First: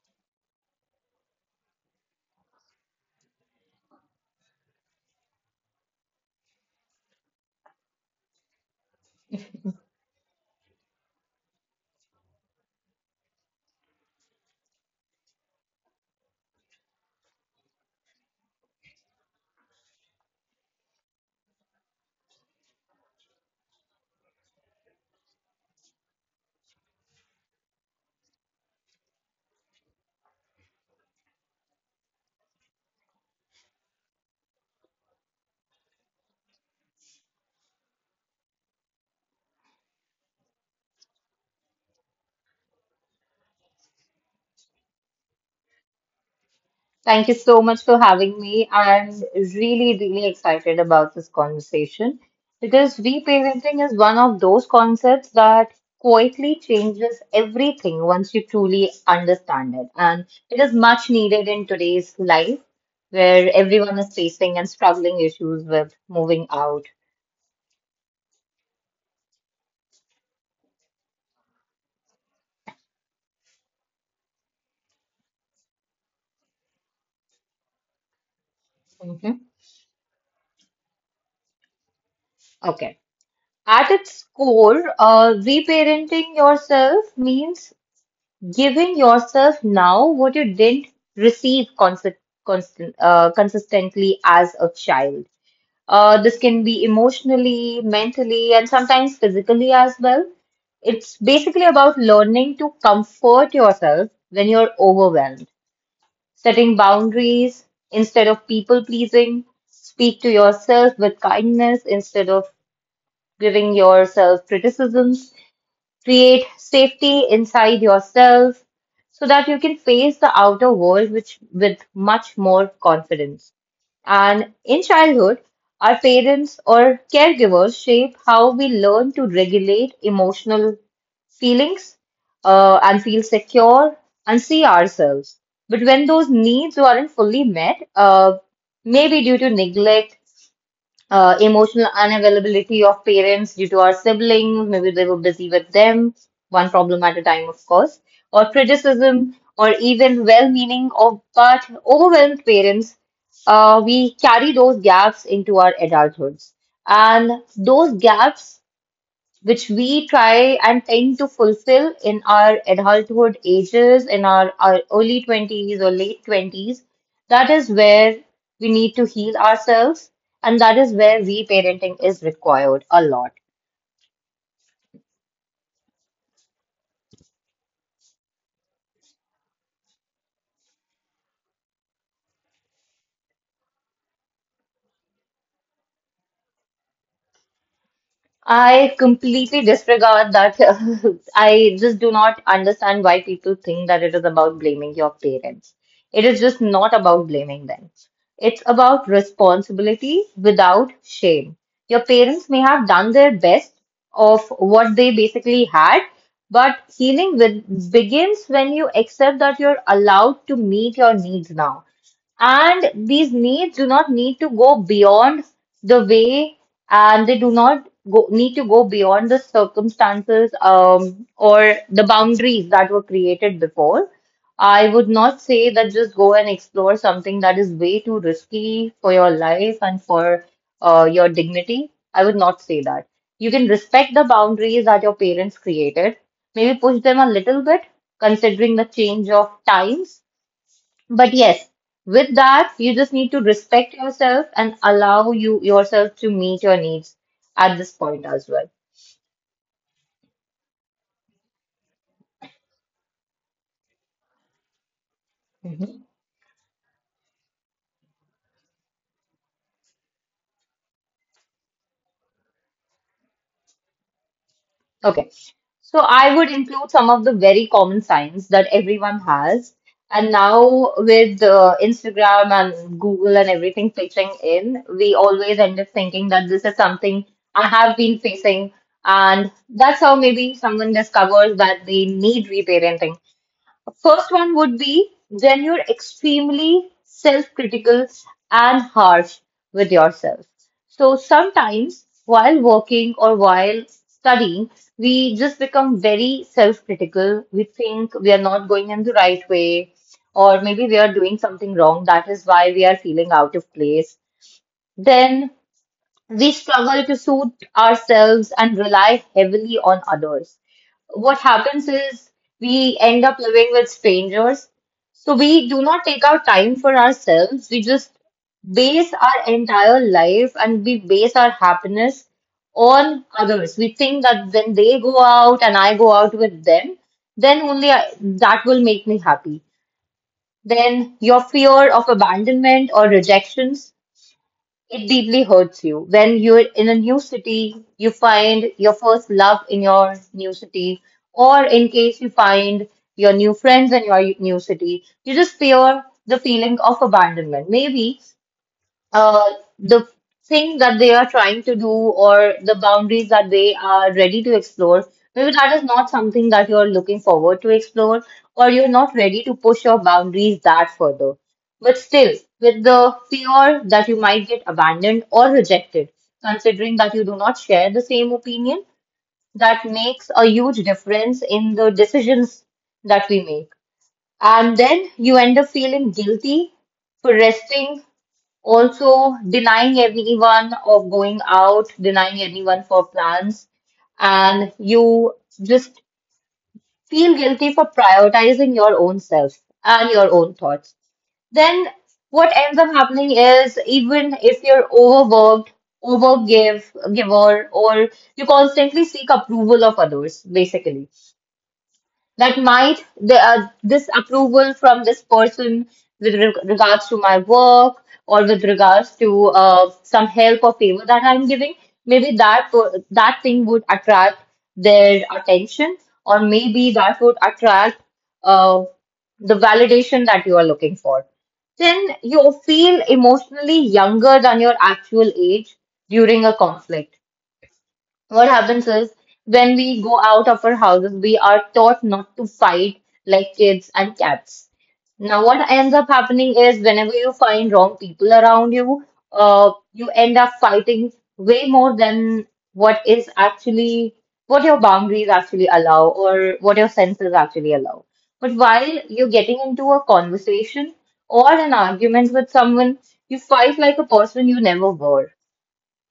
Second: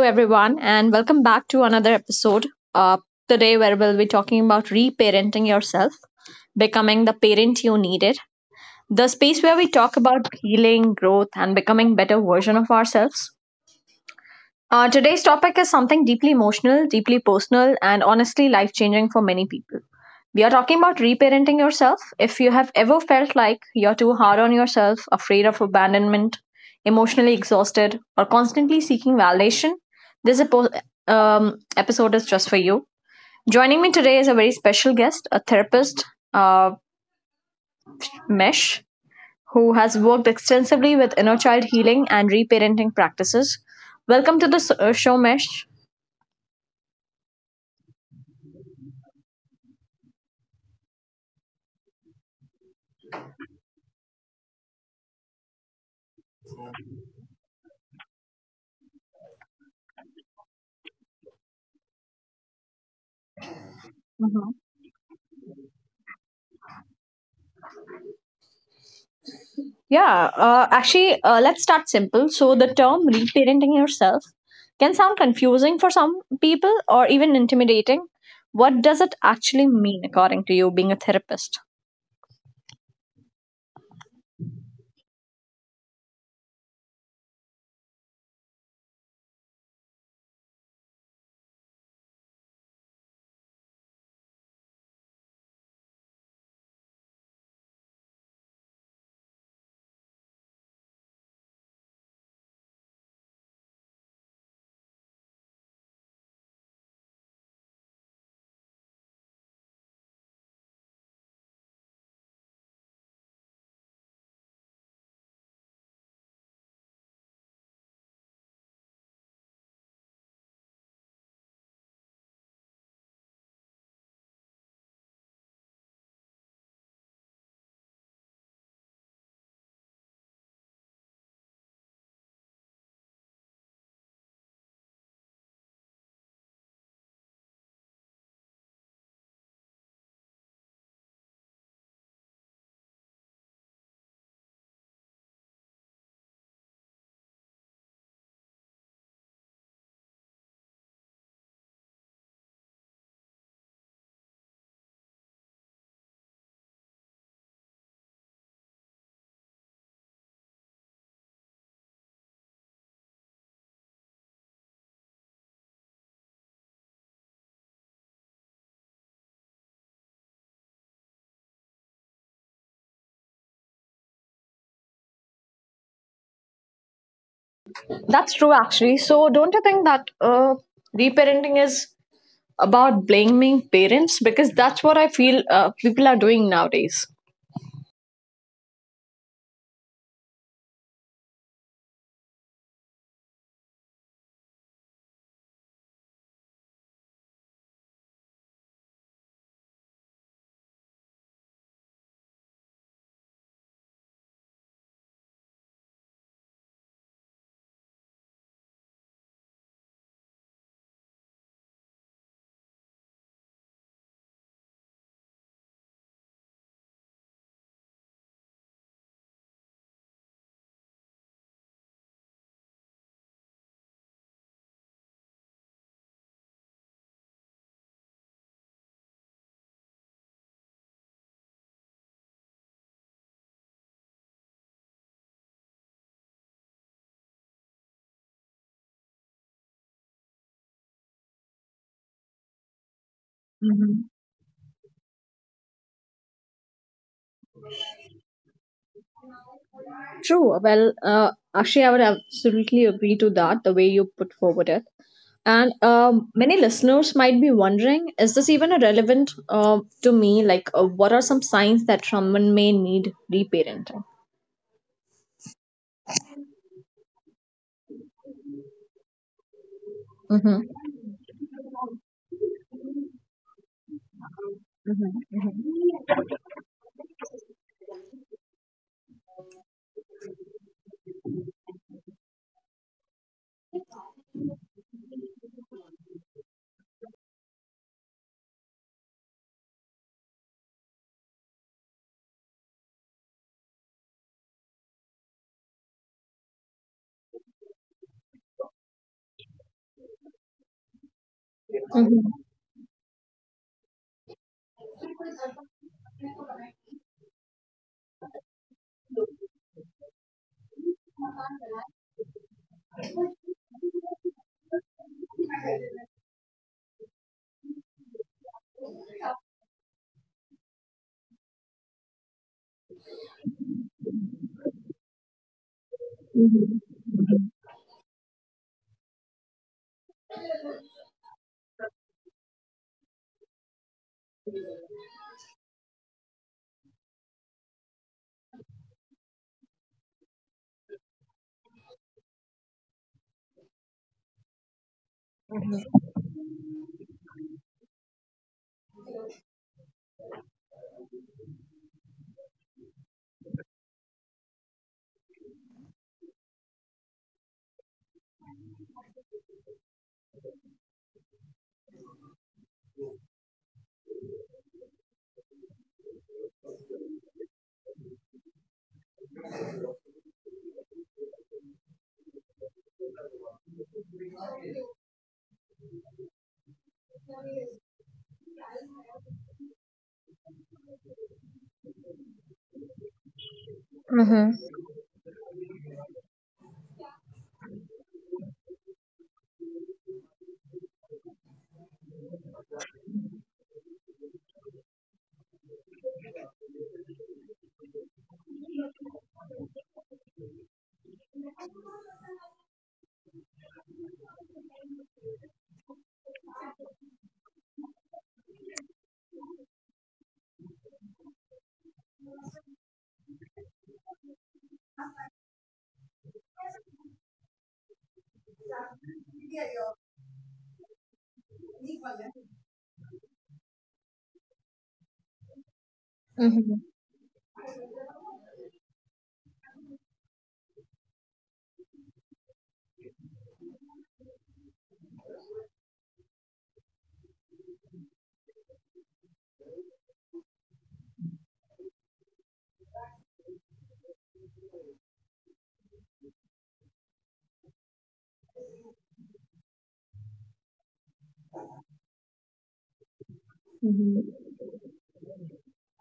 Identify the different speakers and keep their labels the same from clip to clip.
Speaker 1: everyone, and welcome back to another episode. Uh, Today, where we'll be talking about reparenting yourself, becoming the parent you needed, the space where we talk about healing, growth, and becoming better version of ourselves. Today's topic is something deeply emotional, deeply personal, and honestly life changing for many people. We are talking about reparenting yourself. If you have ever felt like you're too hard on yourself, afraid of abandonment, emotionally exhausted, or constantly seeking validation, this episode is just for you. Joining me today is a very special guest, a therapist, uh, Mesh, who has worked extensively with inner child healing and reparenting practices. Welcome to the show, Mesh.
Speaker 2: Thank you so much for having me. I'm really, really excited about this conversation because reparenting is one of those concepts that quietly changes everything once you truly understand it. And it is much needed in today's life where everyone is
Speaker 1: Mhm.
Speaker 2: facing and struggling issues with moving out.
Speaker 1: Yeah, actually, let's start simple. So, the term reparenting yourself can sound confusing for some people or even intimidating. What does it
Speaker 2: Mhm.
Speaker 1: actually mean, according to you, being a therapist?
Speaker 2: Okay. At its core, reparenting yourself means giving yourself now what you didn't receive consistently as a child. This can be emotionally, mentally, and sometimes physically as well. It's basically about learning to comfort yourself when you're overwhelmed, setting boundaries instead of people pleasing, speak to yourself with kindness instead of giving yourself criticisms. Create safety inside yourself so that you can face the outer world with much more confidence. And in childhood, our parents or caregivers shape how we learn to regulate emotional feelings, and feel secure and see ourselves. But when those needs aren't fully met, maybe due to neglect, emotional unavailability of parents due to our siblings, maybe they were busy with them, one problem at a time, of course, or criticism, or even well meaning of but overwhelmed parents, we carry those gaps into our adulthoods. And those gaps which we try and tend to fulfill in our adulthood ages, in our early 20s or late 20s, that is where we need to heal ourselves. And that is where reparenting is required a lot.
Speaker 1: That's true, actually. So, don't you think that reparenting is about blaming parents? Because that's what I feel people are doing nowadays.
Speaker 2: I completely disregard that. I just do not understand why people think that it is about blaming your parents. It is just not about blaming them. It's about responsibility without shame. Your parents may have done their best of what they basically had, but begins when you accept that you're allowed to meet your needs now. And these needs do not need to go beyond the way and they do not go, need to go beyond the circumstances or the boundaries that were created before. I would not say that just go and explore something that is way too risky for your life and for your dignity. I would not say that. You can respect the boundaries that your parents created, maybe push them a little bit, considering the change of times, but yes, with that, you just need to respect yourself and allow yourself to meet your needs at this point as well.
Speaker 1: True. Well, Akshay, I would absolutely agree to that, the way you put forward it. And
Speaker 2: Mhm.
Speaker 1: many listeners might be wondering is this even a relevant to me? Like, what are some signs that someone may need reparenting?
Speaker 2: Okay. So I would include some of the very common signs that everyone has. And
Speaker 1: Mm-hmm.
Speaker 2: now with Instagram and Google and everything pitching in, we
Speaker 1: Mm-hmm.
Speaker 2: always end up thinking that this is something I have been facing. And that's how maybe someone discovers that they need reparenting. First one would be when you're extremely self-critical and harsh with yourself. So sometimes while working or while studying, we just become very self-critical. We think we are not going in the right way, or maybe we are doing something wrong. That is why we are feeling out of place. Then we struggle to suit ourselves and rely heavily on others. What happens is we end up living with strangers. So we do not take our time for ourselves. We just base our entire life and we base our happiness on others. We think that when they go out and I go out with them, then only I, that will make me happy. Then your fear of abandonment or rejection, it deeply hurts you. When you're in a new city, you find your first love in your new city, or in case you find your new friends in your new city, you just fear the feeling of abandonment. Maybe uh, the thing that they are trying to do or the boundaries that they are ready to explore, maybe that is not something that you're looking forward to explore, or you're not ready to push your boundaries that further. But still, with the fear that you might get abandoned or rejected, considering that you do not share the same opinion, that makes a huge difference in the decisions that we make. And then you end up feeling guilty for resting, also denying everyone of going out, denying anyone for plans,
Speaker 1: Mm-hmm.
Speaker 2: and you just feel guilty for prioritizing your own self and your own thoughts. Then what ends up happening is even if you're overgive, giver, or you constantly seek approval of others, basically that might the this approval from this person with regards to my work or with regards to some help or favor that I'm giving, maybe that thing would attract their attention, or maybe that would attract uh, the validation that you are looking for. Then you feel emotionally younger than your actual age during a
Speaker 1: Mm-hmm.
Speaker 2: conflict. What happens is when we go out of our houses, we are taught not to fight like kids and cats. Now, what ends up happening is whenever you find wrong people around you, you end up fighting way more than what is actually what your boundaries actually allow or what your senses actually allow. But while you're getting into a conversation or an argument with someone, you fight like a person you never were.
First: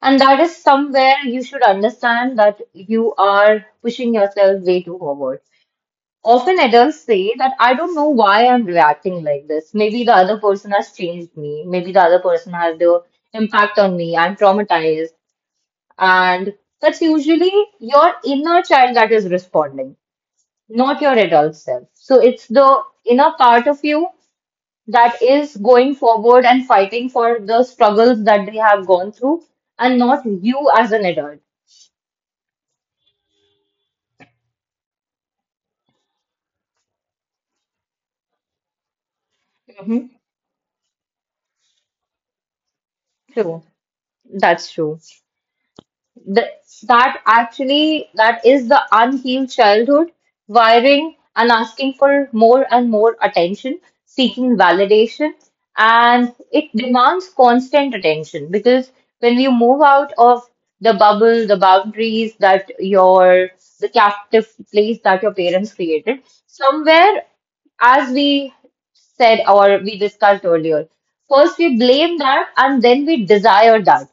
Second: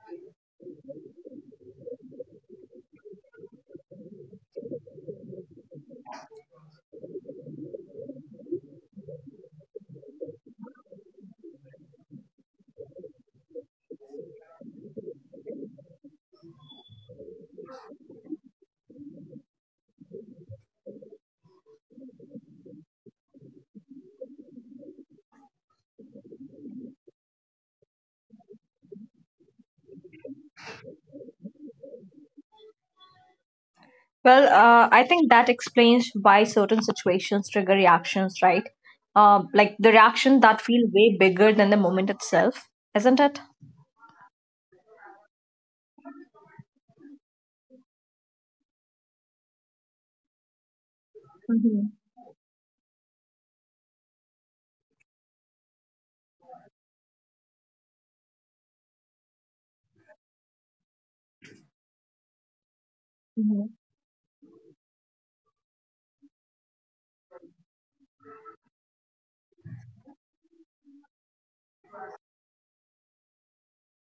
Speaker 2: And that is somewhere you should understand that you are pushing yourself way too forward. Often adults say that I don't know why I'm reacting like this. Maybe the other person has changed me. Maybe the other person has their impact on me. I'm traumatized. And that's usually your inner child that is responding, not your adult self. So it's the inner part of you that is going forward and fighting for the struggles that they have gone through and not you as an adult.
Speaker 1: Well, I think that explains why certain situations trigger reactions, right? Like the
Speaker 2: Mm-hmm.
Speaker 1: reaction that feel way bigger than the moment itself, isn't it?
Speaker 2: True, that's true. Th That actually, that is the unhealed childhood wiring and asking
Speaker 1: Mm-hmm.
Speaker 2: for more and more attention, seeking validation, and it demands constant attention because when you move out of the bubble, the boundaries that your
Speaker 1: Mm-hmm.
Speaker 2: the captive place that your parents created, somewhere, as we said or we discussed earlier, first we blame that and then we desire that,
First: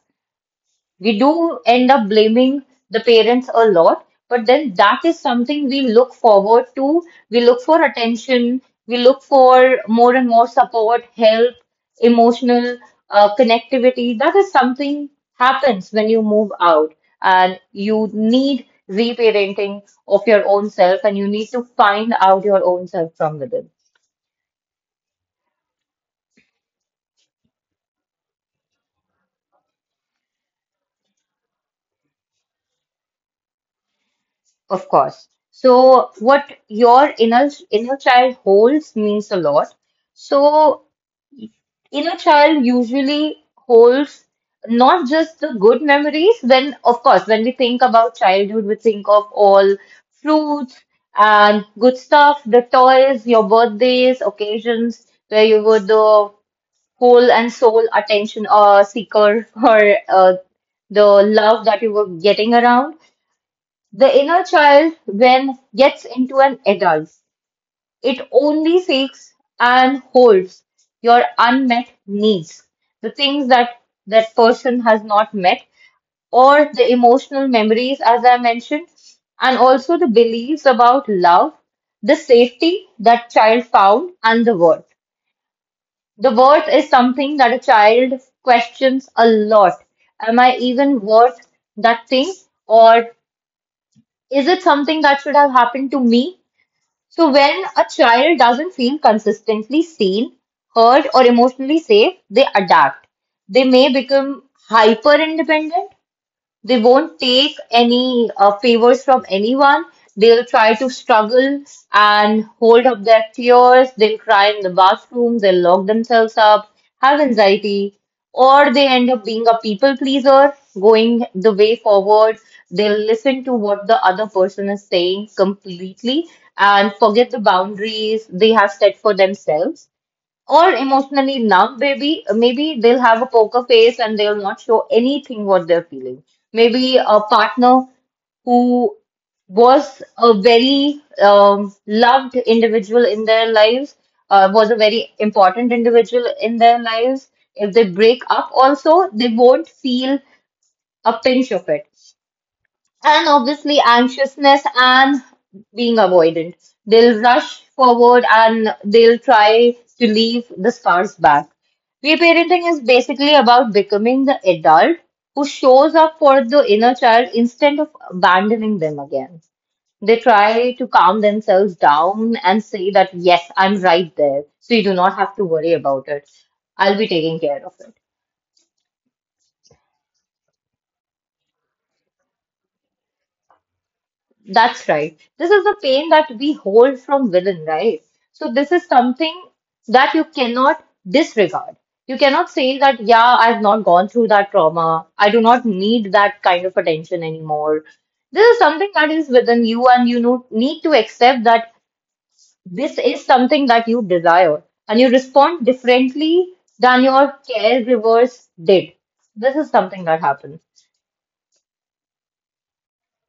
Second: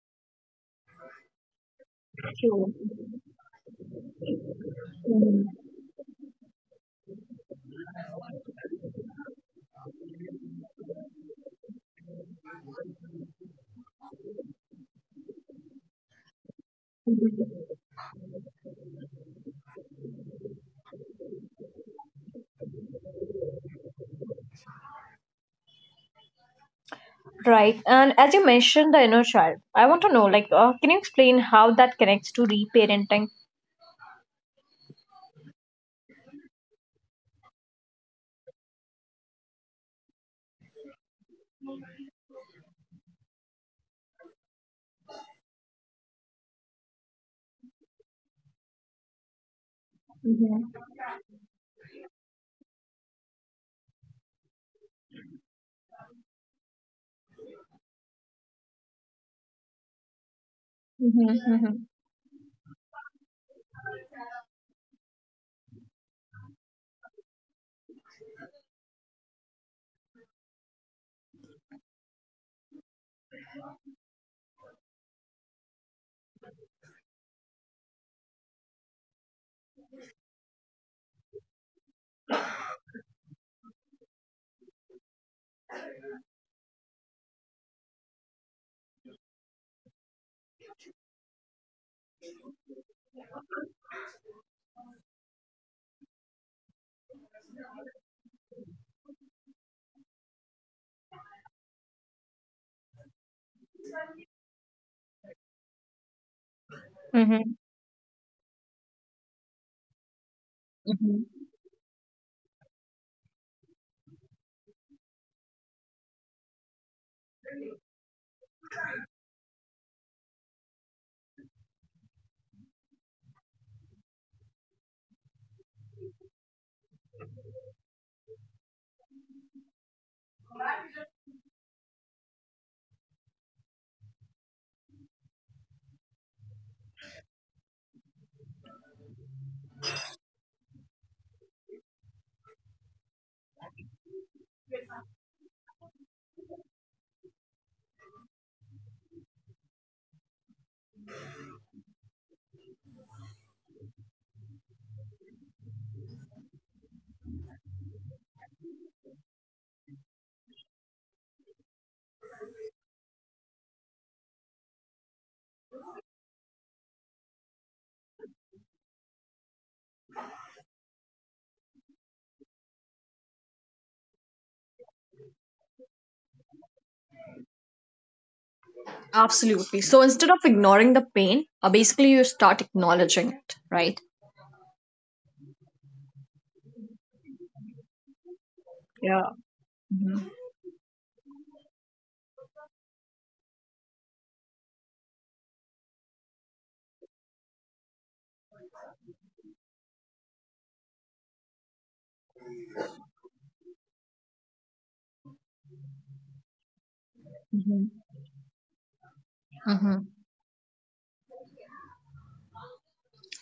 Speaker 2: we do end up blaming the parents a lot, but then that is something we look forward to. We look for attention, we look for more and more support, help, emotional connectivity. That is something happens when you move out and you need reparenting of your own self and you need to find out your own self from within,
Speaker 1: Right. And as you mentioned the inner child, I want to know, like, can you explain how that connects to reparenting?
Speaker 2: of course. So what your inner child holds means a lot. So inner child usually holds not just the good memories. When, of course, when we think about childhood, we think of all
Speaker 1: Mhm.
Speaker 2: fruits and good stuff, the toys, your birthdays, occasions where you were the whole and sole attention seeker for the
Speaker 1: Mm-hmm,
Speaker 2: love
Speaker 1: mm-hmm,
Speaker 2: that you were getting around. The inner child, when gets into an adult, it only seeks and holds your unmet needs, the things that that person has not met, or the emotional memories, as I mentioned, and also the beliefs about love, the safety that child found, and the worth. The worth is something that a child questions a lot. Am I even worth that thing? Or is it something that should have happened to me? So when a child doesn't feel consistently seen, heard, or emotionally safe, they adapt. They may become hyper independent, they won't
Speaker 1: mm-hmm.
Speaker 2: take any favors from anyone. They'll try to
Speaker 1: Mhm.
Speaker 2: struggle and hold up their tears. They'll cry in the bathroom. They'll lock themselves up, have anxiety, or they end up being a people pleaser, going the way forward. They'll listen to what the other person is saying completely and forget the boundaries they have set for themselves or emotionally numb, maybe they'll have a poker face and they'll not show anything what they're feeling. Maybe a partner who was a very loved individual in their lives, was a very important individual in their lives. If they break up, also, they won't feel a pinch of it. And obviously, anxiousness and being avoidant. They'll rush forward and they'll try to leave the scars back. Reparenting is basically about becoming the adult who shows up for the inner child instead of abandoning them again. They try to calm themselves down and say that, yes, I'm right there, so you do not have to worry about it. I'll be taking care of it.
Speaker 1: Absolutely. So instead of ignoring the pain, basically you start acknowledging it, right?
Speaker 2: That's right. This is the pain that we hold from within, right? So this is
Speaker 1: Yeah.
Speaker 2: something that
Speaker 1: Mm-hmm.
Speaker 2: you cannot disregard. You cannot say that, yeah, I've not gone through that trauma. I do not need that kind of attention anymore. This is something that is within you, and you know, need to accept that this is something that you desire, and you respond differently than your
Speaker 1: Mm-hmm.
Speaker 2: caregivers did. This is
Speaker 1: Mm-hmm.
Speaker 2: something that happens.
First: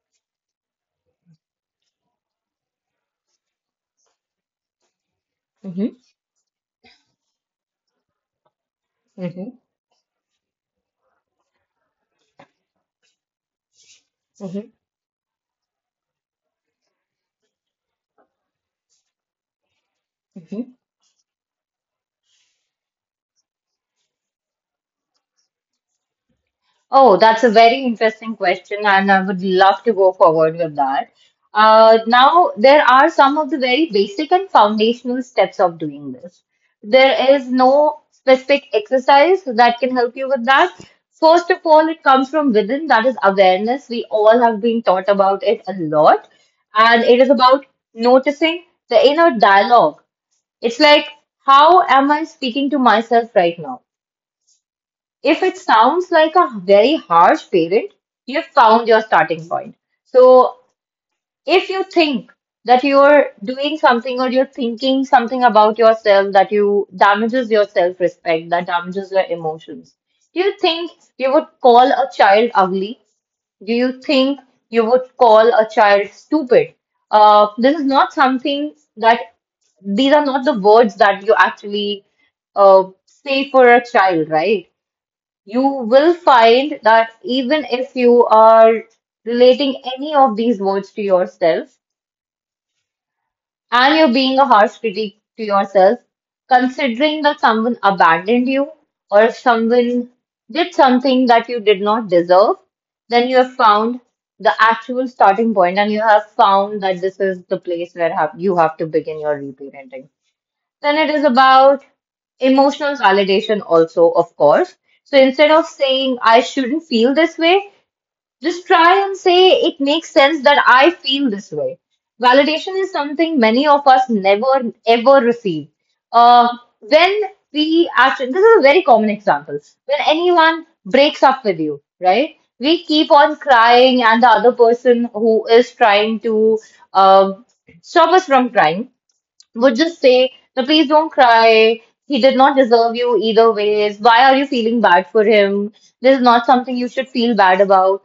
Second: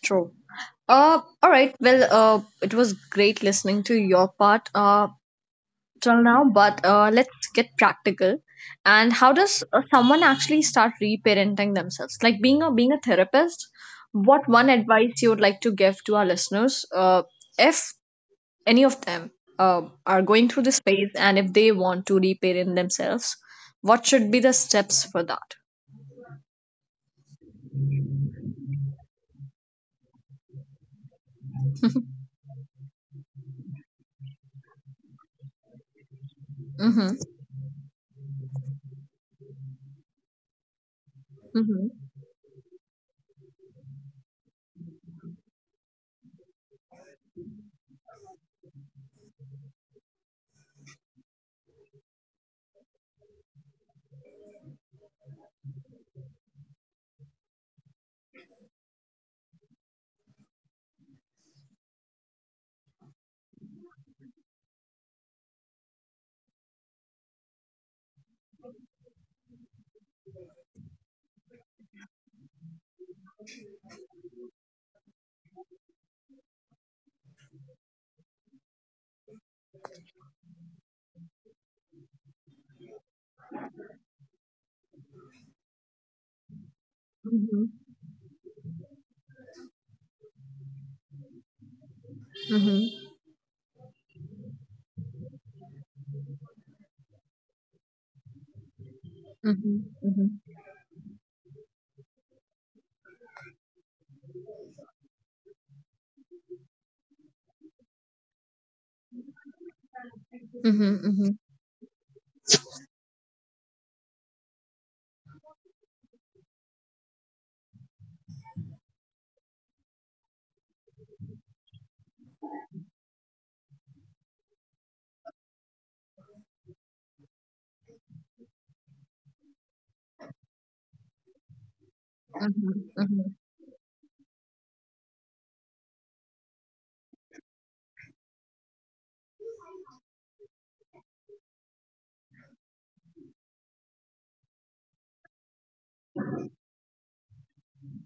Speaker 1: True. All right. Well, it was great listening to your part.
Speaker 2: hmm
Speaker 1: Till now, but let's get practical. And how
Speaker 2: hmm
Speaker 1: does someone actually start reparenting themselves? Like being a therapist, what one advice you would like to give to our listeners, if any of them are going through
Speaker 2: hmm
Speaker 1: this phase and if they want to reparent themselves, what should be the steps for that?
Speaker 2: Oh, that's a very interesting question, and I would love to go forward with that. Now, there are some of the very basic and foundational steps of doing this.
Speaker 1: Mm-hmm.
Speaker 2: There is no specific exercise that can help you with that. First of all, it
Speaker 1: Mm-hmm.
Speaker 2: comes from within, that is awareness. We all have been taught about it a lot, and it is about noticing the inner dialogue. It's like, how am I speaking to myself right now? If it sounds like a very harsh parent, you've found your starting point. So if you think that you're doing something or you're thinking something about yourself that you damages your self-respect, that damages your emotions, do you think you would call a child ugly? Do you think you would call a child stupid? This is not something that these are not the words that you actually say for a child, right? You will find that
Speaker 1: Mm-hmm.
Speaker 2: even if you are relating any of these words to yourself
Speaker 1: Mm-hmm.
Speaker 2: and you're being a harsh critic to yourself, considering that someone abandoned you or if
Speaker 1: Mm-hmm.
Speaker 2: someone
Speaker 1: Mm-hmm.
Speaker 2: did something that you did not deserve, then you have found the actual starting point and you have found that this is the place where have, you have to begin your reparenting. Then
Speaker 1: Mm-hmm.
Speaker 2: it is
Speaker 1: Mm-hmm.
Speaker 2: about emotional validation, also, of course. So instead of saying, I shouldn't feel this way, just try and say, it makes sense that I feel this way. Validation is something many of us never, ever receive. Uh, when we actually, this is a very common example. When anyone breaks up with you, right?
Speaker 1: Mm-hmm.
Speaker 2: We keep
Speaker 1: Mm-hmm.
Speaker 2: on crying, and the other person who is trying to um stop us from crying would just say, no, please don't cry. He did not deserve you either ways. Why are you feeling bad for him? This is not something you should feel bad about.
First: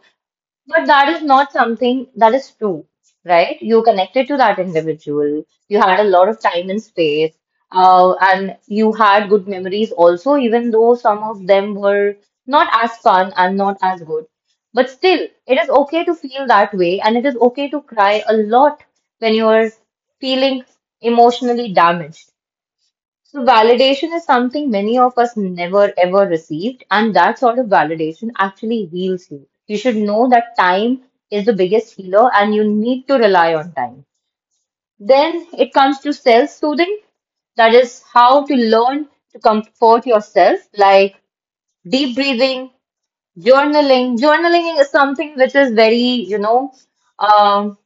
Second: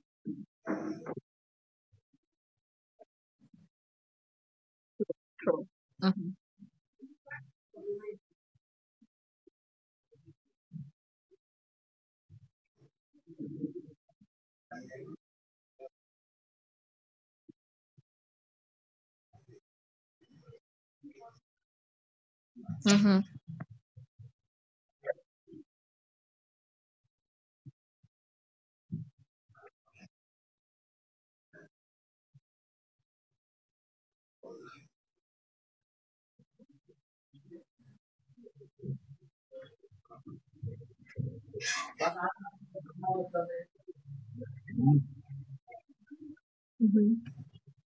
Speaker 2: But that is not something that is true, right? You connected to that individual.
Speaker 1: True.
Speaker 2: You had a lot
Speaker 1: Mm-hmm.
Speaker 2: of time and space, and you had good memories also, even though some of them were not as fun and not as good. But still, it is okay to feel that way, and it is okay to cry a lot when you are feeling emotionally damaged.
Speaker 1: Mm-hmm.
Speaker 2: So, validation is something many of us never ever received, and that sort of validation actually heals you. You should know that time is the biggest healer, and you need to rely on time. Then it comes to self soothing, that is, how to learn to comfort yourself, like deep breathing, journaling. Journaling is something which is very, you know.
Speaker 1: Mm-hmm.
Speaker 2: um,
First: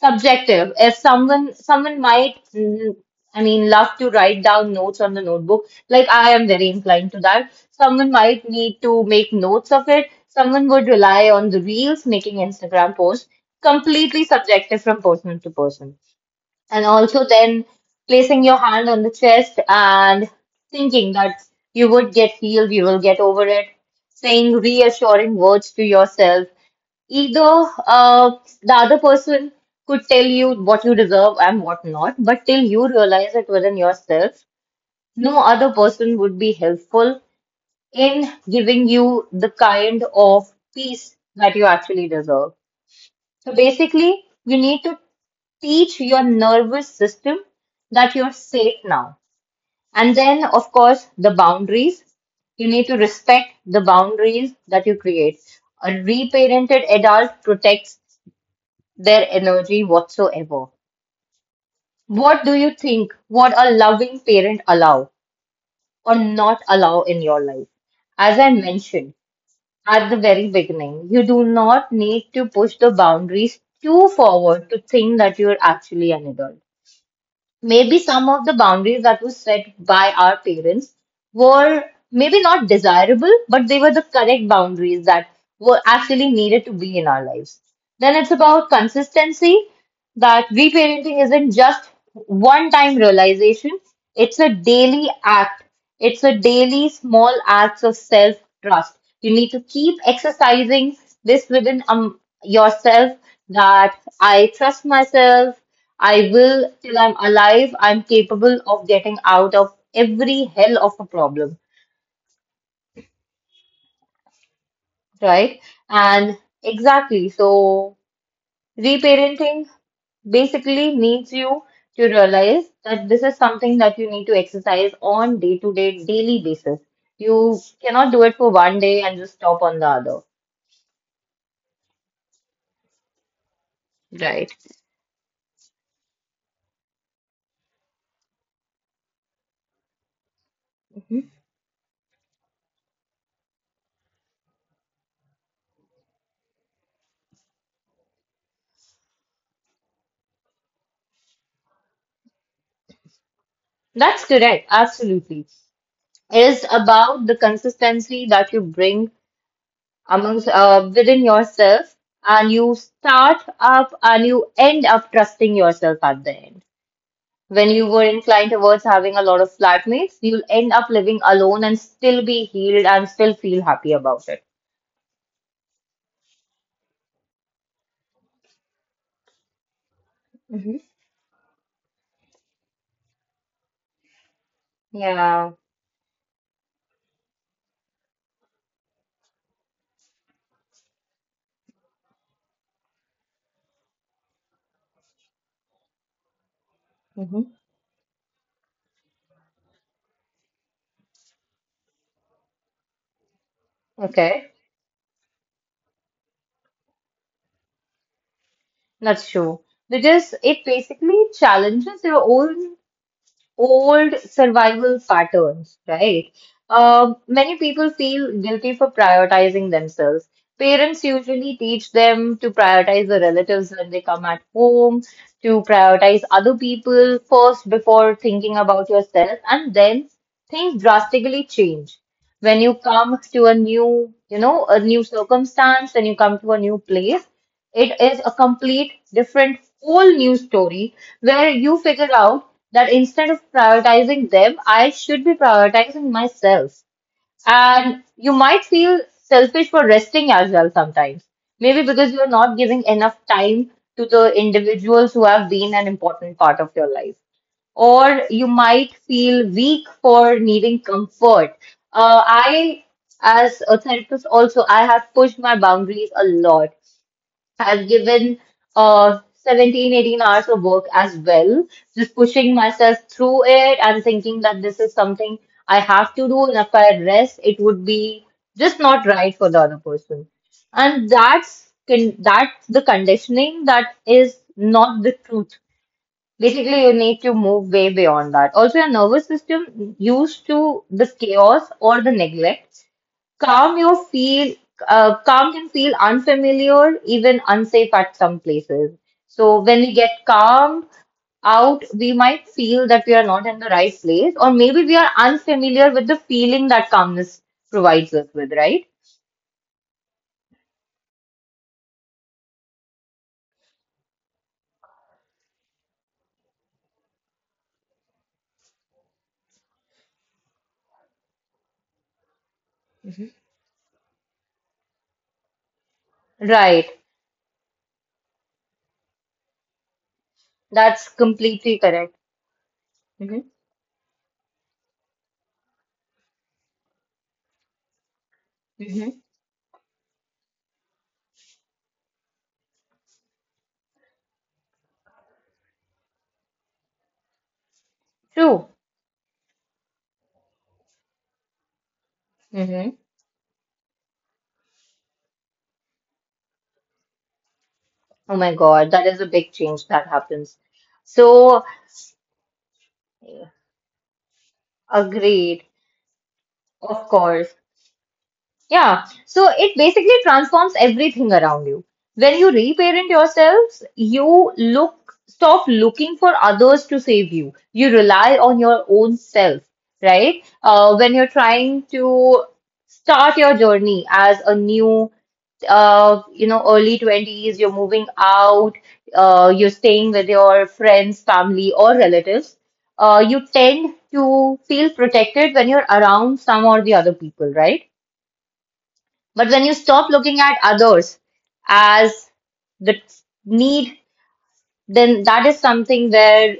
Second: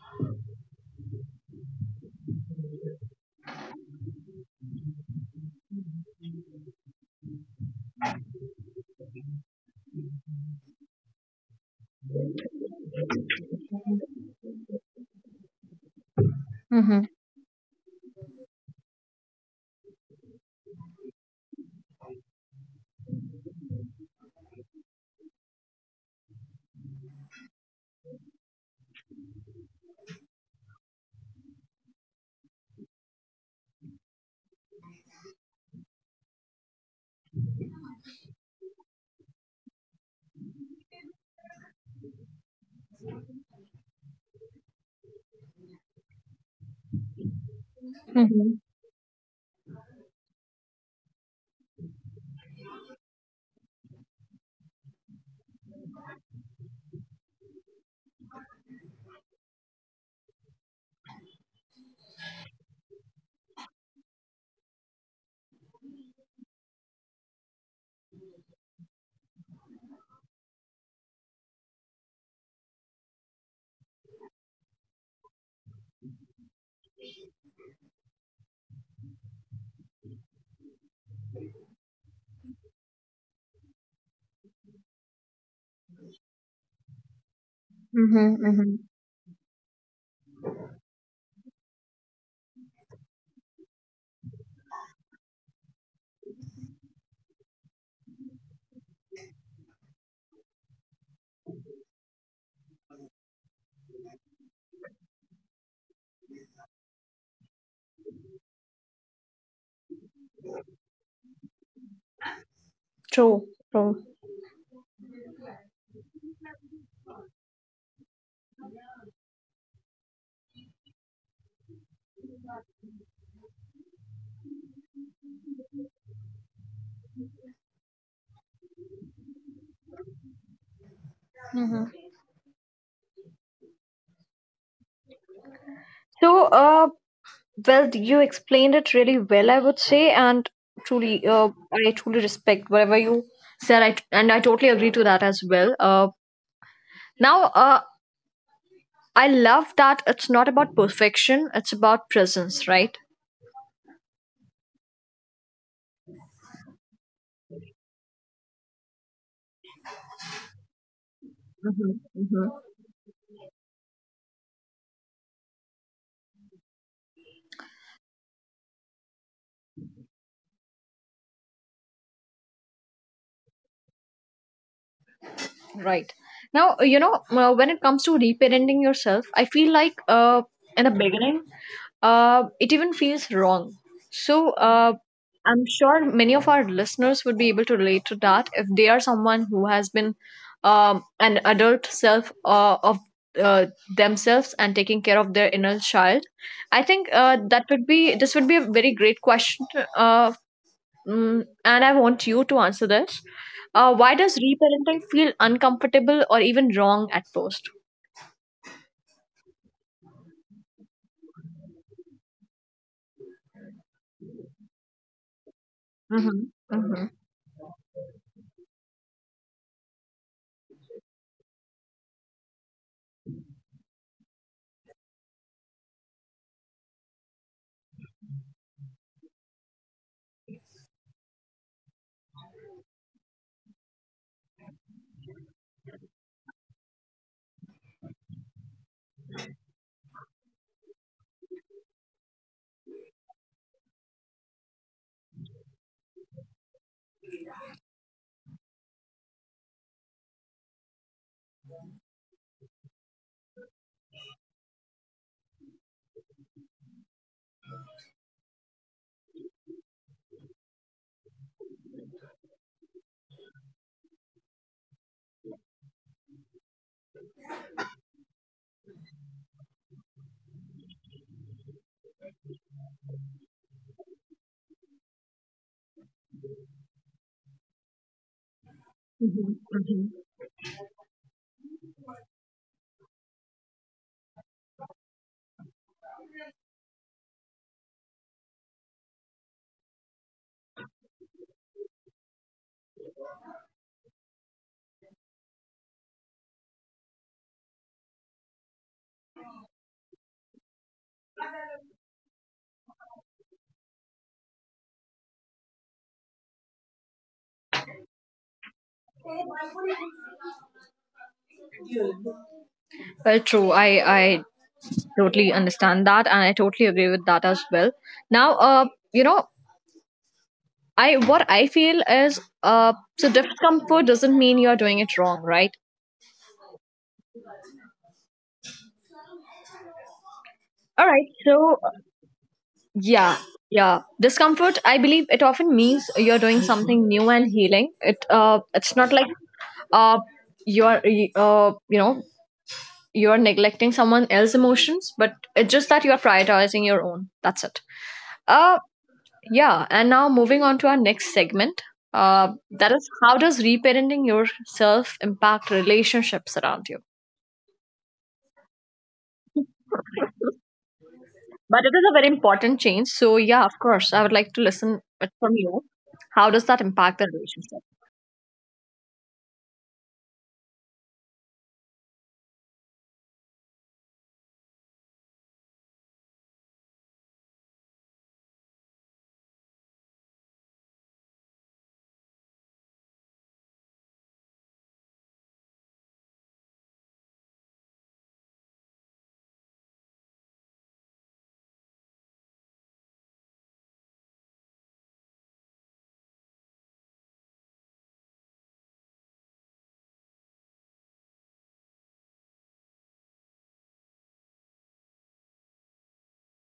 Speaker 2: Subjective as someone might I mean love to write down notes on the notebook, like I am very inclined to that. Someone might need to make notes of it, someone would rely on the reels, making Instagram posts. Completely subjective from person to person. And
Speaker 1: Mm-hmm. Mm-hmm.
Speaker 2: also then placing your hand on the chest and thinking that you would get healed, you will get over it, saying reassuring words to yourself. Either the other person could tell you what you deserve and what not, but till you realize it within yourself, no other person would be helpful in giving you the kind of peace that you actually deserve. So basically, you need to teach your nervous system that you're
Speaker 1: Mm-hmm.
Speaker 2: safe now. And then, of course, the boundaries. You need to respect the boundaries that you create. A reparented adult protects their energy whatsoever. What do you think? What a loving parent allow or not allow in your life? As I mentioned at the very beginning, you do not need to push the boundaries too forward to think that you're actually an adult. Maybe some of the boundaries that were set by our parents were maybe not desirable, but they were the correct boundaries that were actually needed to be in our lives. Then it's
Speaker 1: Mm-hmm.
Speaker 2: about
Speaker 1: Mm-hmm.
Speaker 2: consistency, that reparenting isn't just one time realization, it's a daily act. It's a daily small acts of self trust. You need to keep exercising this within yourself, that I trust myself. I will, till I'm alive, I'm capable of getting out of every hell of a problem,
Speaker 1: True, true.
Speaker 2: right? And exactly, so reparenting basically needs you to realize that this is something that you need to exercise on day to day, daily basis. You cannot do it for one day and just stop on the other,
Speaker 1: Hmm.
Speaker 2: right?
Speaker 1: So, well, you explained it really well, I would say, and
Speaker 2: Mhm.
Speaker 1: truly, I truly respect whatever you said, and I totally agree to that as well. Now, I love that it's not about perfection; it's about presence, right?
Speaker 2: That's correct, absolutely. It is about the consistency that you bring amongst within yourself,
Speaker 1: Hmm.
Speaker 2: and you start up and you end up trusting yourself at the end. When you were inclined towards having a lot of flatmates, you'll end up living alone and still be healed and still feel happy about it.
Speaker 1: Right. Now, when it comes to reparenting yourself, I feel like
Speaker 2: Hmm.
Speaker 1: in the beginning, it even feels wrong. So,
Speaker 2: Yeah.
Speaker 1: I'm sure many of our listeners would be able to relate to that if they are someone who has been an adult self of uh, themselves and taking care of their inner child. I think
Speaker 2: Hmm.
Speaker 1: that would be this would be a very great question, uh, and I want you to answer this. Why does
Speaker 2: Okay.
Speaker 1: reparenting feel uncomfortable or even wrong at first?
Speaker 2: That's true. Because it basically challenges your own old survival patterns, right?
Speaker 1: Mm-hmm. Mm-hmm.
Speaker 2: Many people feel guilty for prioritizing themselves. Parents usually teach them to prioritize the relatives when they come at home, to prioritize other people first before thinking about yourself, and then things drastically change. When you come to a new, you know, a new circumstance, when you come to a new place, it is a complete different whole new story where you figure out that instead of prioritizing them, I should be prioritizing myself. And you might feel selfish for resting as well sometimes. Maybe because you're not giving enough time to the individuals who have been an important part of your life. Or you might feel weak for needing comfort. Uh, I, as a therapist, also, I have pushed my boundaries a lot. I've given uh 17, 18 hours of work as well, just pushing myself through it and thinking that this is something I have to do, and if I rest, it would be just not right for the other person. And that's con that's the conditioning that is not the truth. Basically, you need to move way beyond that. Also, your nervous system used to this chaos or the neglect. Calm you feel Calm can feel unfamiliar, even unsafe at some places. So when we get calm out, we might feel that we are not in the right place, or maybe we are unfamiliar with the feeling that calmness provides us with, right?
Speaker 1: Well, true. I totally understand that, and I totally agree with that as well. Now, you know, I what I feel is, so discomfort doesn't mean you're doing it wrong, right?
Speaker 2: Right. That's
Speaker 1: All right.
Speaker 2: completely
Speaker 1: So,
Speaker 2: correct.
Speaker 1: yeah,
Speaker 2: Hmm.
Speaker 1: yeah. Discomfort, I believe it often means you're doing something new and healing. It's
Speaker 2: Hmm.
Speaker 1: not like uh you're you know you're neglecting someone else's emotions, but it's just that you're prioritizing your own. That's it.
Speaker 2: True.
Speaker 1: Uh yeah, and now moving on to our next segment.
Speaker 2: Hmm.
Speaker 1: That is, how does reparenting yourself impact relationships around you?
Speaker 2: Oh my God, that is a big change that happens. So
Speaker 1: But it is a very important change. So yeah, of course, I would like to listen it from
Speaker 2: agreed,
Speaker 1: you. How does that
Speaker 2: of
Speaker 1: impact the
Speaker 2: course.
Speaker 1: relationship?
Speaker 2: Yeah, so it basically transforms everything around you. When you reparent yourselves, you look stop looking for others to save you. You rely on your own self, right? When you're trying to start your journey as a new, you know, early 20s, you're moving out, you're staying with your friends, family, or relatives, you tend to feel protected when you're around some or the other people, right? But when you stop looking at others as the need, then that is something where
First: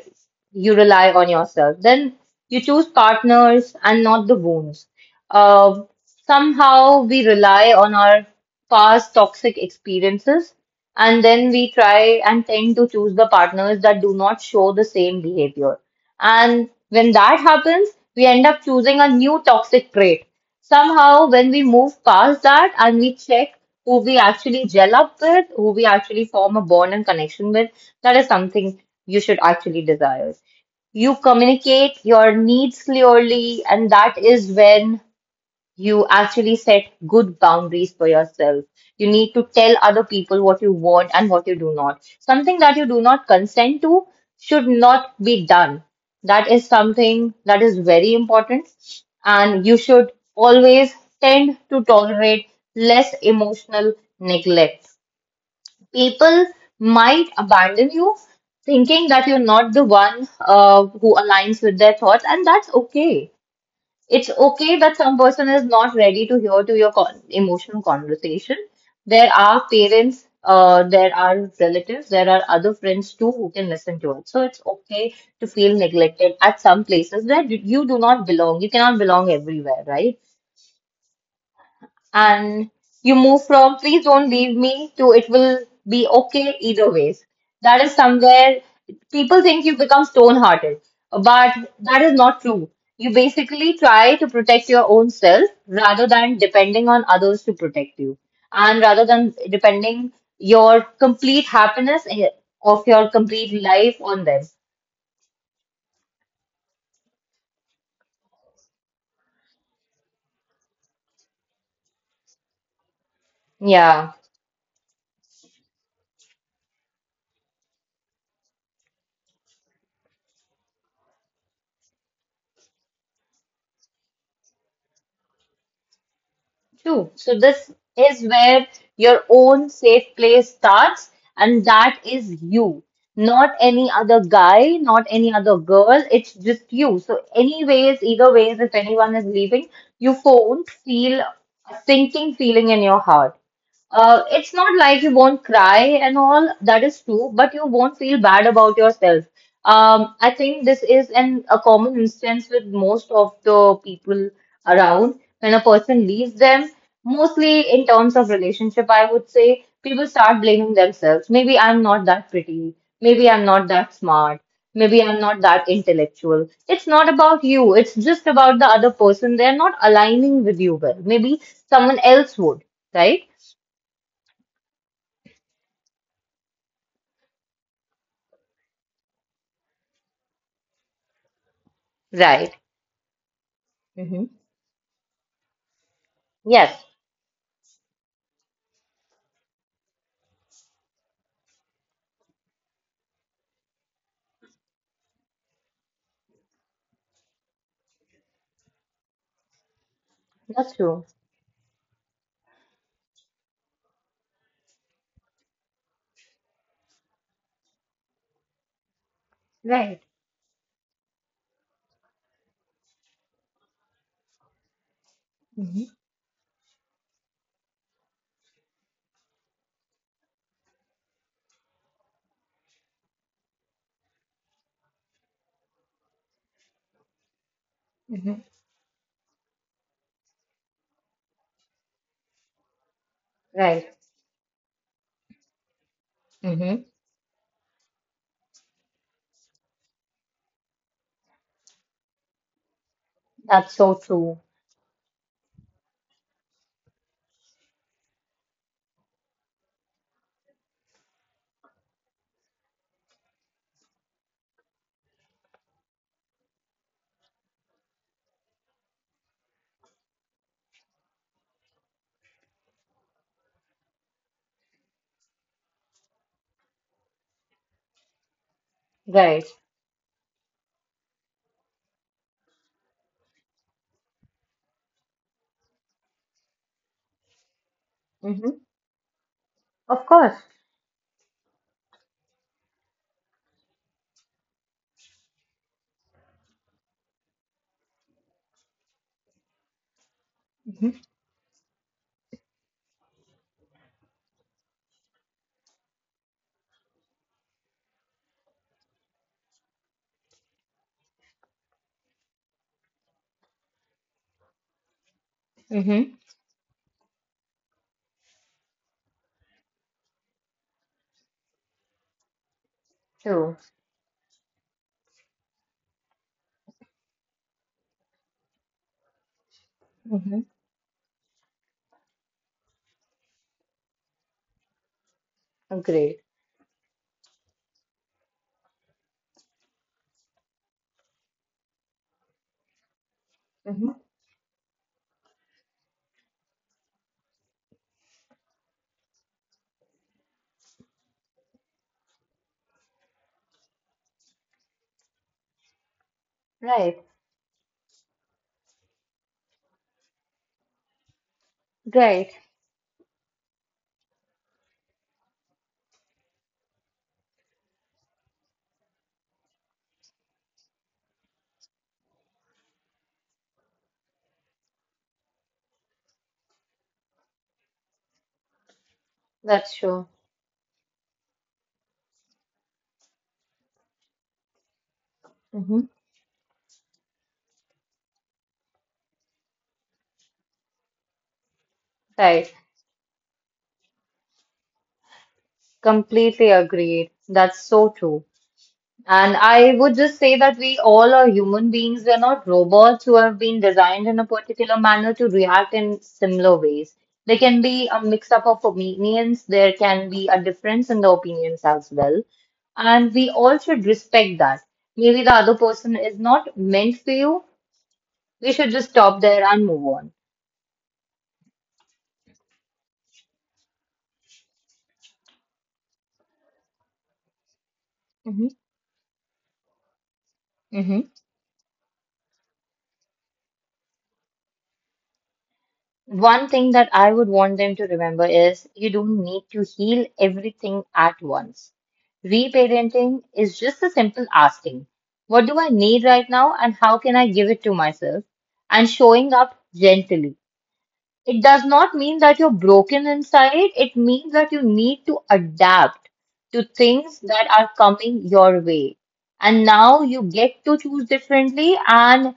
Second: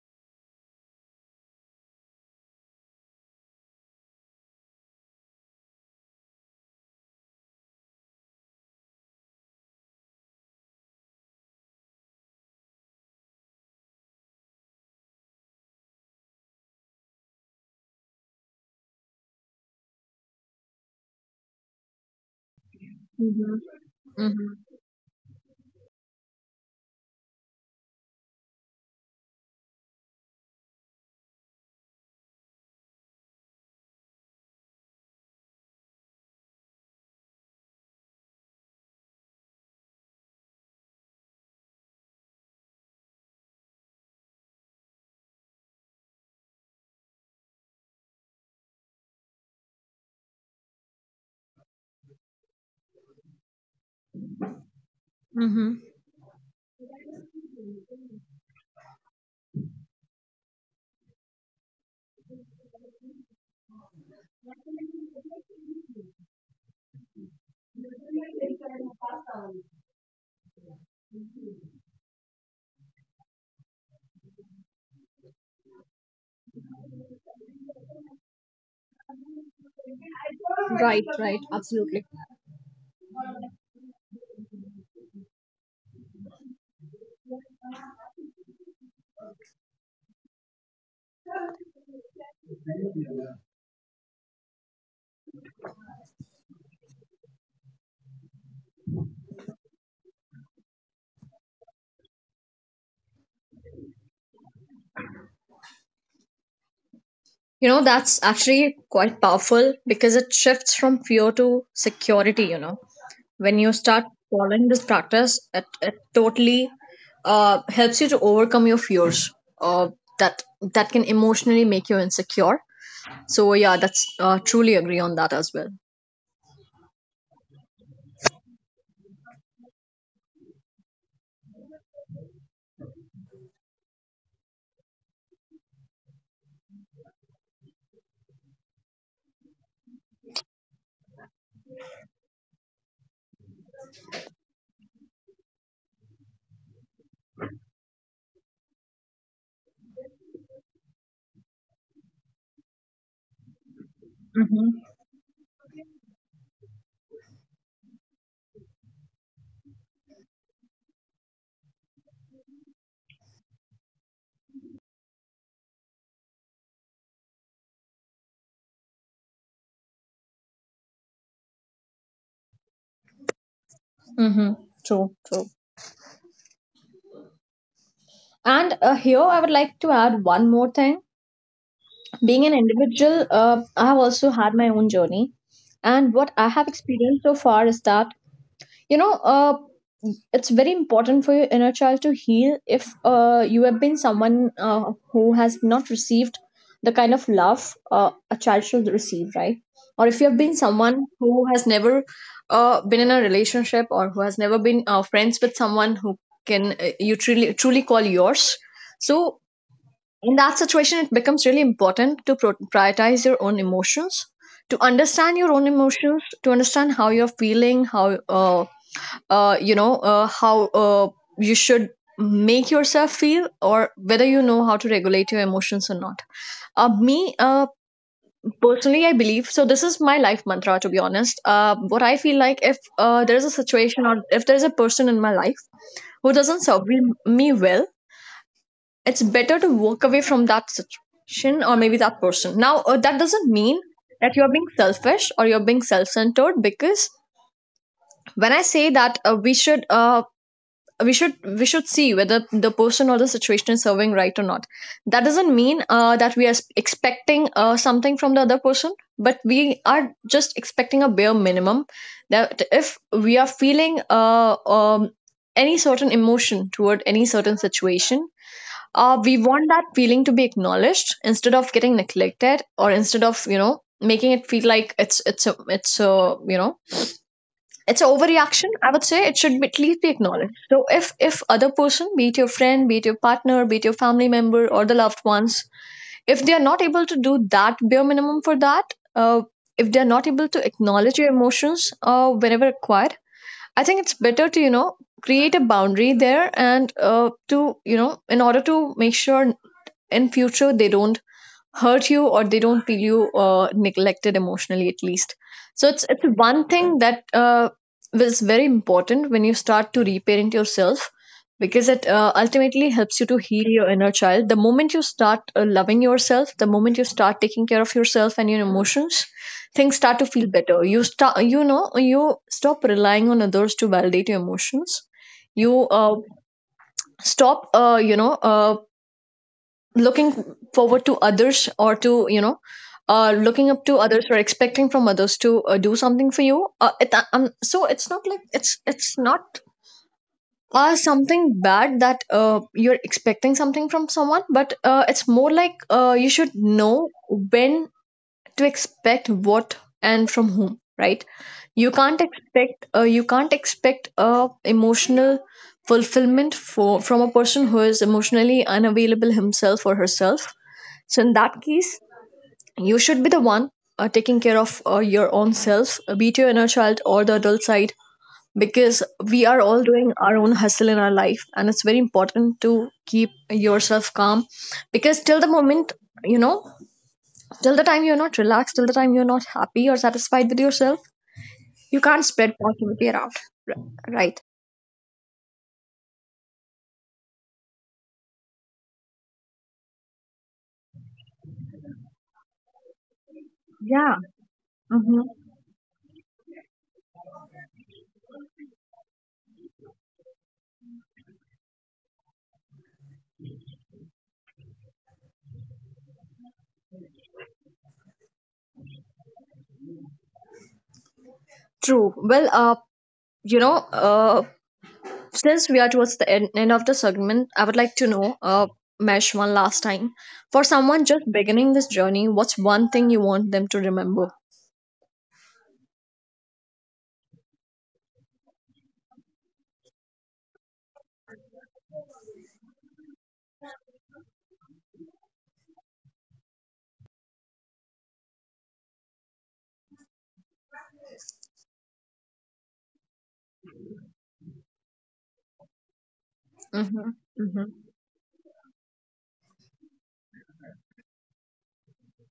Speaker 2: you rely on yourself. Then you choose partners and not the wounds. Uh, somehow we rely on our past toxic experiences and then we try and tend to choose the partners that do not show the same behavior. And when that happens, we end up choosing a new toxic trait. Somehow, when we move past that and we check
Speaker 1: Mhm.
Speaker 2: who we
Speaker 1: Mhm.
Speaker 2: actually gel up with, who we actually form a bond and connection with, that is something you should actually desire. You communicate your needs clearly, and that is when you actually set good boundaries for yourself. You need to tell other people what you want and what you do not. Something that you do not consent to should not be done. That is something that is very important, and you should always tend to tolerate less emotional neglect.
Speaker 1: Mhm.
Speaker 2: People might abandon you thinking that you're not the one who aligns with their thoughts, and that's okay. It's okay that some person is not ready to hear to your emotional conversation. There are parents, there are relatives, there are other friends too who can listen to it, so it's okay to feel neglected at some places where you do not belong. You cannot belong everywhere, right?
Speaker 1: Right, right, absolutely.
Speaker 2: And you move from please don't leave me, to it will be okay either ways. That is somewhere people think you become stone hearted, but that is not true. You basically try to protect your own self rather than depending on others to protect you, and rather than depending your complete happiness of your complete life on them.
Speaker 1: You know, that's actually quite powerful because it shifts from fear to security. When you start
Speaker 2: Yeah.
Speaker 1: following this practice, it totally helps you to overcome your fears, uh, that that can emotionally make you insecure. So yeah, that's truly agree on that as well.
Speaker 2: True. So this is where your own safe place starts, and that is you. Not any other guy, not any other girl. It's just you. So anyways, either ways, if anyone is leaving, you won't feel a sinking feeling in your heart. It's not like you won't cry and all, that is true, but you won't feel bad about yourself. I think this is an a common instance with most of the people around when a person leaves them, mostly in terms of relationship, I would say people start blaming themselves. Maybe I'm not that pretty. Maybe I'm not that smart. Maybe I'm not that intellectual. It's not about you. It's just about the other person. They're not aligning with you well. Maybe someone else would, right?
Speaker 1: Mm-hmm. True, true. And here I would like to add one more thing. Being
Speaker 2: Right.
Speaker 1: an individual, I have
Speaker 2: Hmm.
Speaker 1: also had my own journey. And what I have
Speaker 2: Yes,
Speaker 1: experienced so far is that, you know, uh, it's very important for your inner child to heal if you have been someone who has not received the kind of love a child should receive, right? Or if you have been
Speaker 2: that's true.
Speaker 1: someone who has never been in a relationship or who has never been friends with someone who can you truly truly call yours. So
Speaker 2: Right.
Speaker 1: in that situation it becomes really important to prioritize your own emotions, to understand your own
Speaker 2: Hmm.
Speaker 1: emotions, to understand how you're feeling, uh, how uh, you should make yourself feel, or whether you know how to regulate your emotions or not. uh, me uh,
Speaker 2: Hmm.
Speaker 1: personally I believe, so this is my life mantra, to be honest. What I feel like, if there's a
Speaker 2: Right.
Speaker 1: situation or if there's a person in my life who doesn't
Speaker 2: Hmm.
Speaker 1: serve me well, it's better to walk away from that situation, or maybe that person. Now, that doesn't
Speaker 2: That's
Speaker 1: mean
Speaker 2: so
Speaker 1: that
Speaker 2: true.
Speaker 1: you're being selfish or you're being self-centered, because when I say that we should see whether the person or the situation is serving right or not. That doesn't mean that we are expecting something from the other person, but we are just expecting a bare minimum that if we are feeling any certain emotion toward any certain situation, we
Speaker 2: Right.
Speaker 1: want that feeling to be acknowledged instead of getting neglected, or instead of making it feel like it's a you know it's an
Speaker 2: Hmm.
Speaker 1: overreaction. I would say it should be, at least
Speaker 2: Of
Speaker 1: be
Speaker 2: course.
Speaker 1: acknowledged. So if other person, be it your friend, be it your partner, be it your family member or the loved ones, if they are not able to do that bare minimum for that, uh, if they are not able to
Speaker 2: Hmm.
Speaker 1: acknowledge your emotions whenever required, I think it's better to create a boundary there, and to in order to make sure in future they don't hurt you or they don't feel you neglected emotionally at least. So it's
Speaker 2: Hmm.
Speaker 1: it's one thing that is very important when you start to reparent yourself, because it ultimately helps you to
Speaker 2: True.
Speaker 1: heal your inner child. The moment you start loving yourself, the moment you start taking care of yourself and your emotions, things start to feel better. You start you know you stop relying on others to validate your emotions. You
Speaker 2: Great.
Speaker 1: stop looking forward to others, or to looking up
Speaker 2: Hmm.
Speaker 1: to others, or expecting from others to do something for you, so it's not like it's not something bad that you're expecting something from someone, but it's more like you should
Speaker 2: Right.
Speaker 1: know when to expect what and from whom, right? You can't
Speaker 2: Great.
Speaker 1: expect uh, you can't expect a emotional fulfillment for from a person who is emotionally unavailable himself or herself. So in that case you should be the one taking care of your own self, be it your inner child or the adult side, because we are
Speaker 2: That's
Speaker 1: all
Speaker 2: true.
Speaker 1: doing our own hustle in our life, and it's very important to keep yourself calm, because
Speaker 2: Hmm.
Speaker 1: you know Till the time you're not relaxed, till the time you're not happy or satisfied with yourself, you can't
Speaker 2: Right.
Speaker 1: spread positivity around. Right.
Speaker 2: Completely agreed. That's so true. And I would just say that we all are human beings. We're not robots who have been designed in
Speaker 1: Yeah.
Speaker 2: a particular manner
Speaker 1: Mm-hmm.
Speaker 2: to react in similar ways. There can be a mix up of opinions, there can be a difference in the opinions as well. And we all should respect that. Maybe the other person is not meant for you. We should just stop there and move on.
Speaker 1: True. Well, you know, uh, since we are towards the end of the segment, I would like to know,
Speaker 2: Hmm.
Speaker 1: Mesh, one last time. For
Speaker 2: Hmm.
Speaker 1: someone just beginning this journey, what's one thing you want them to remember?
Speaker 2: One thing that I would want them to remember is, you don't need to heal everything at once. Reparenting is just a simple asking, what do I need right now and how can I give it to myself? And showing up gently. It does not mean that you're broken inside. It means that you need to adapt to
Speaker 1: Mm-hmm.
Speaker 2: things that are
Speaker 1: Mm-hmm.
Speaker 2: coming your way. And now you get to choose differently. And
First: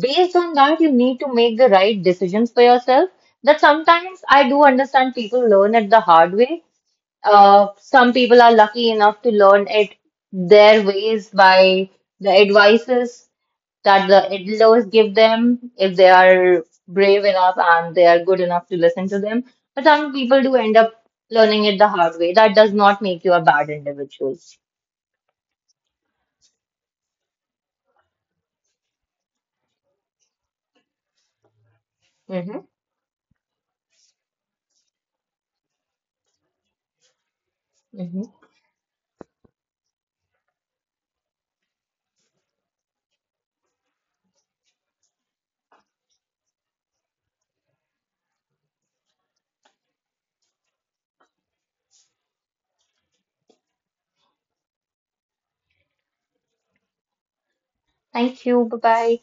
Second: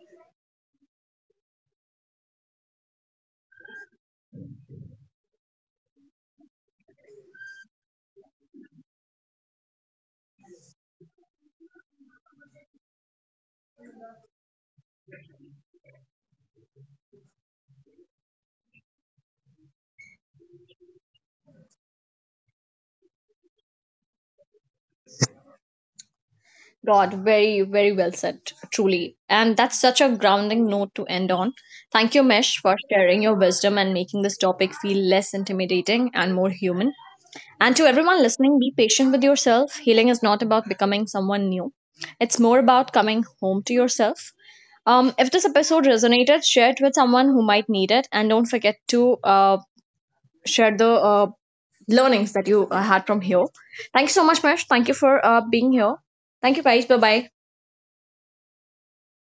Speaker 2: based on that, you need to make the right decisions for yourself. That sometimes I do understand people learn it the hard way. Some people are lucky enough to learn it their ways by the advices that the elders give them if they are brave enough and they are good enough to listen to them. But some people do end up learning it the hard way. That does not make you a bad individual.
Speaker 1: God, very, very well said, truly. And that's such a grounding note to end on. Thank you, Mesh,
Speaker 2: Mm-hmm.
Speaker 1: for sharing your wisdom and making this topic feel less intimidating and more human. And to everyone
Speaker 2: Mm-hmm.
Speaker 1: listening, be patient with yourself. Healing is not about becoming someone new, it's more about coming home to yourself. If this episode resonated, share it with someone who might need it. And don't forget to share the learnings that you had from here. Thank you so much, Mesh. Thank you for being here. Thank you, guys. Bye bye.
Speaker 2: Thank you. Bye bye.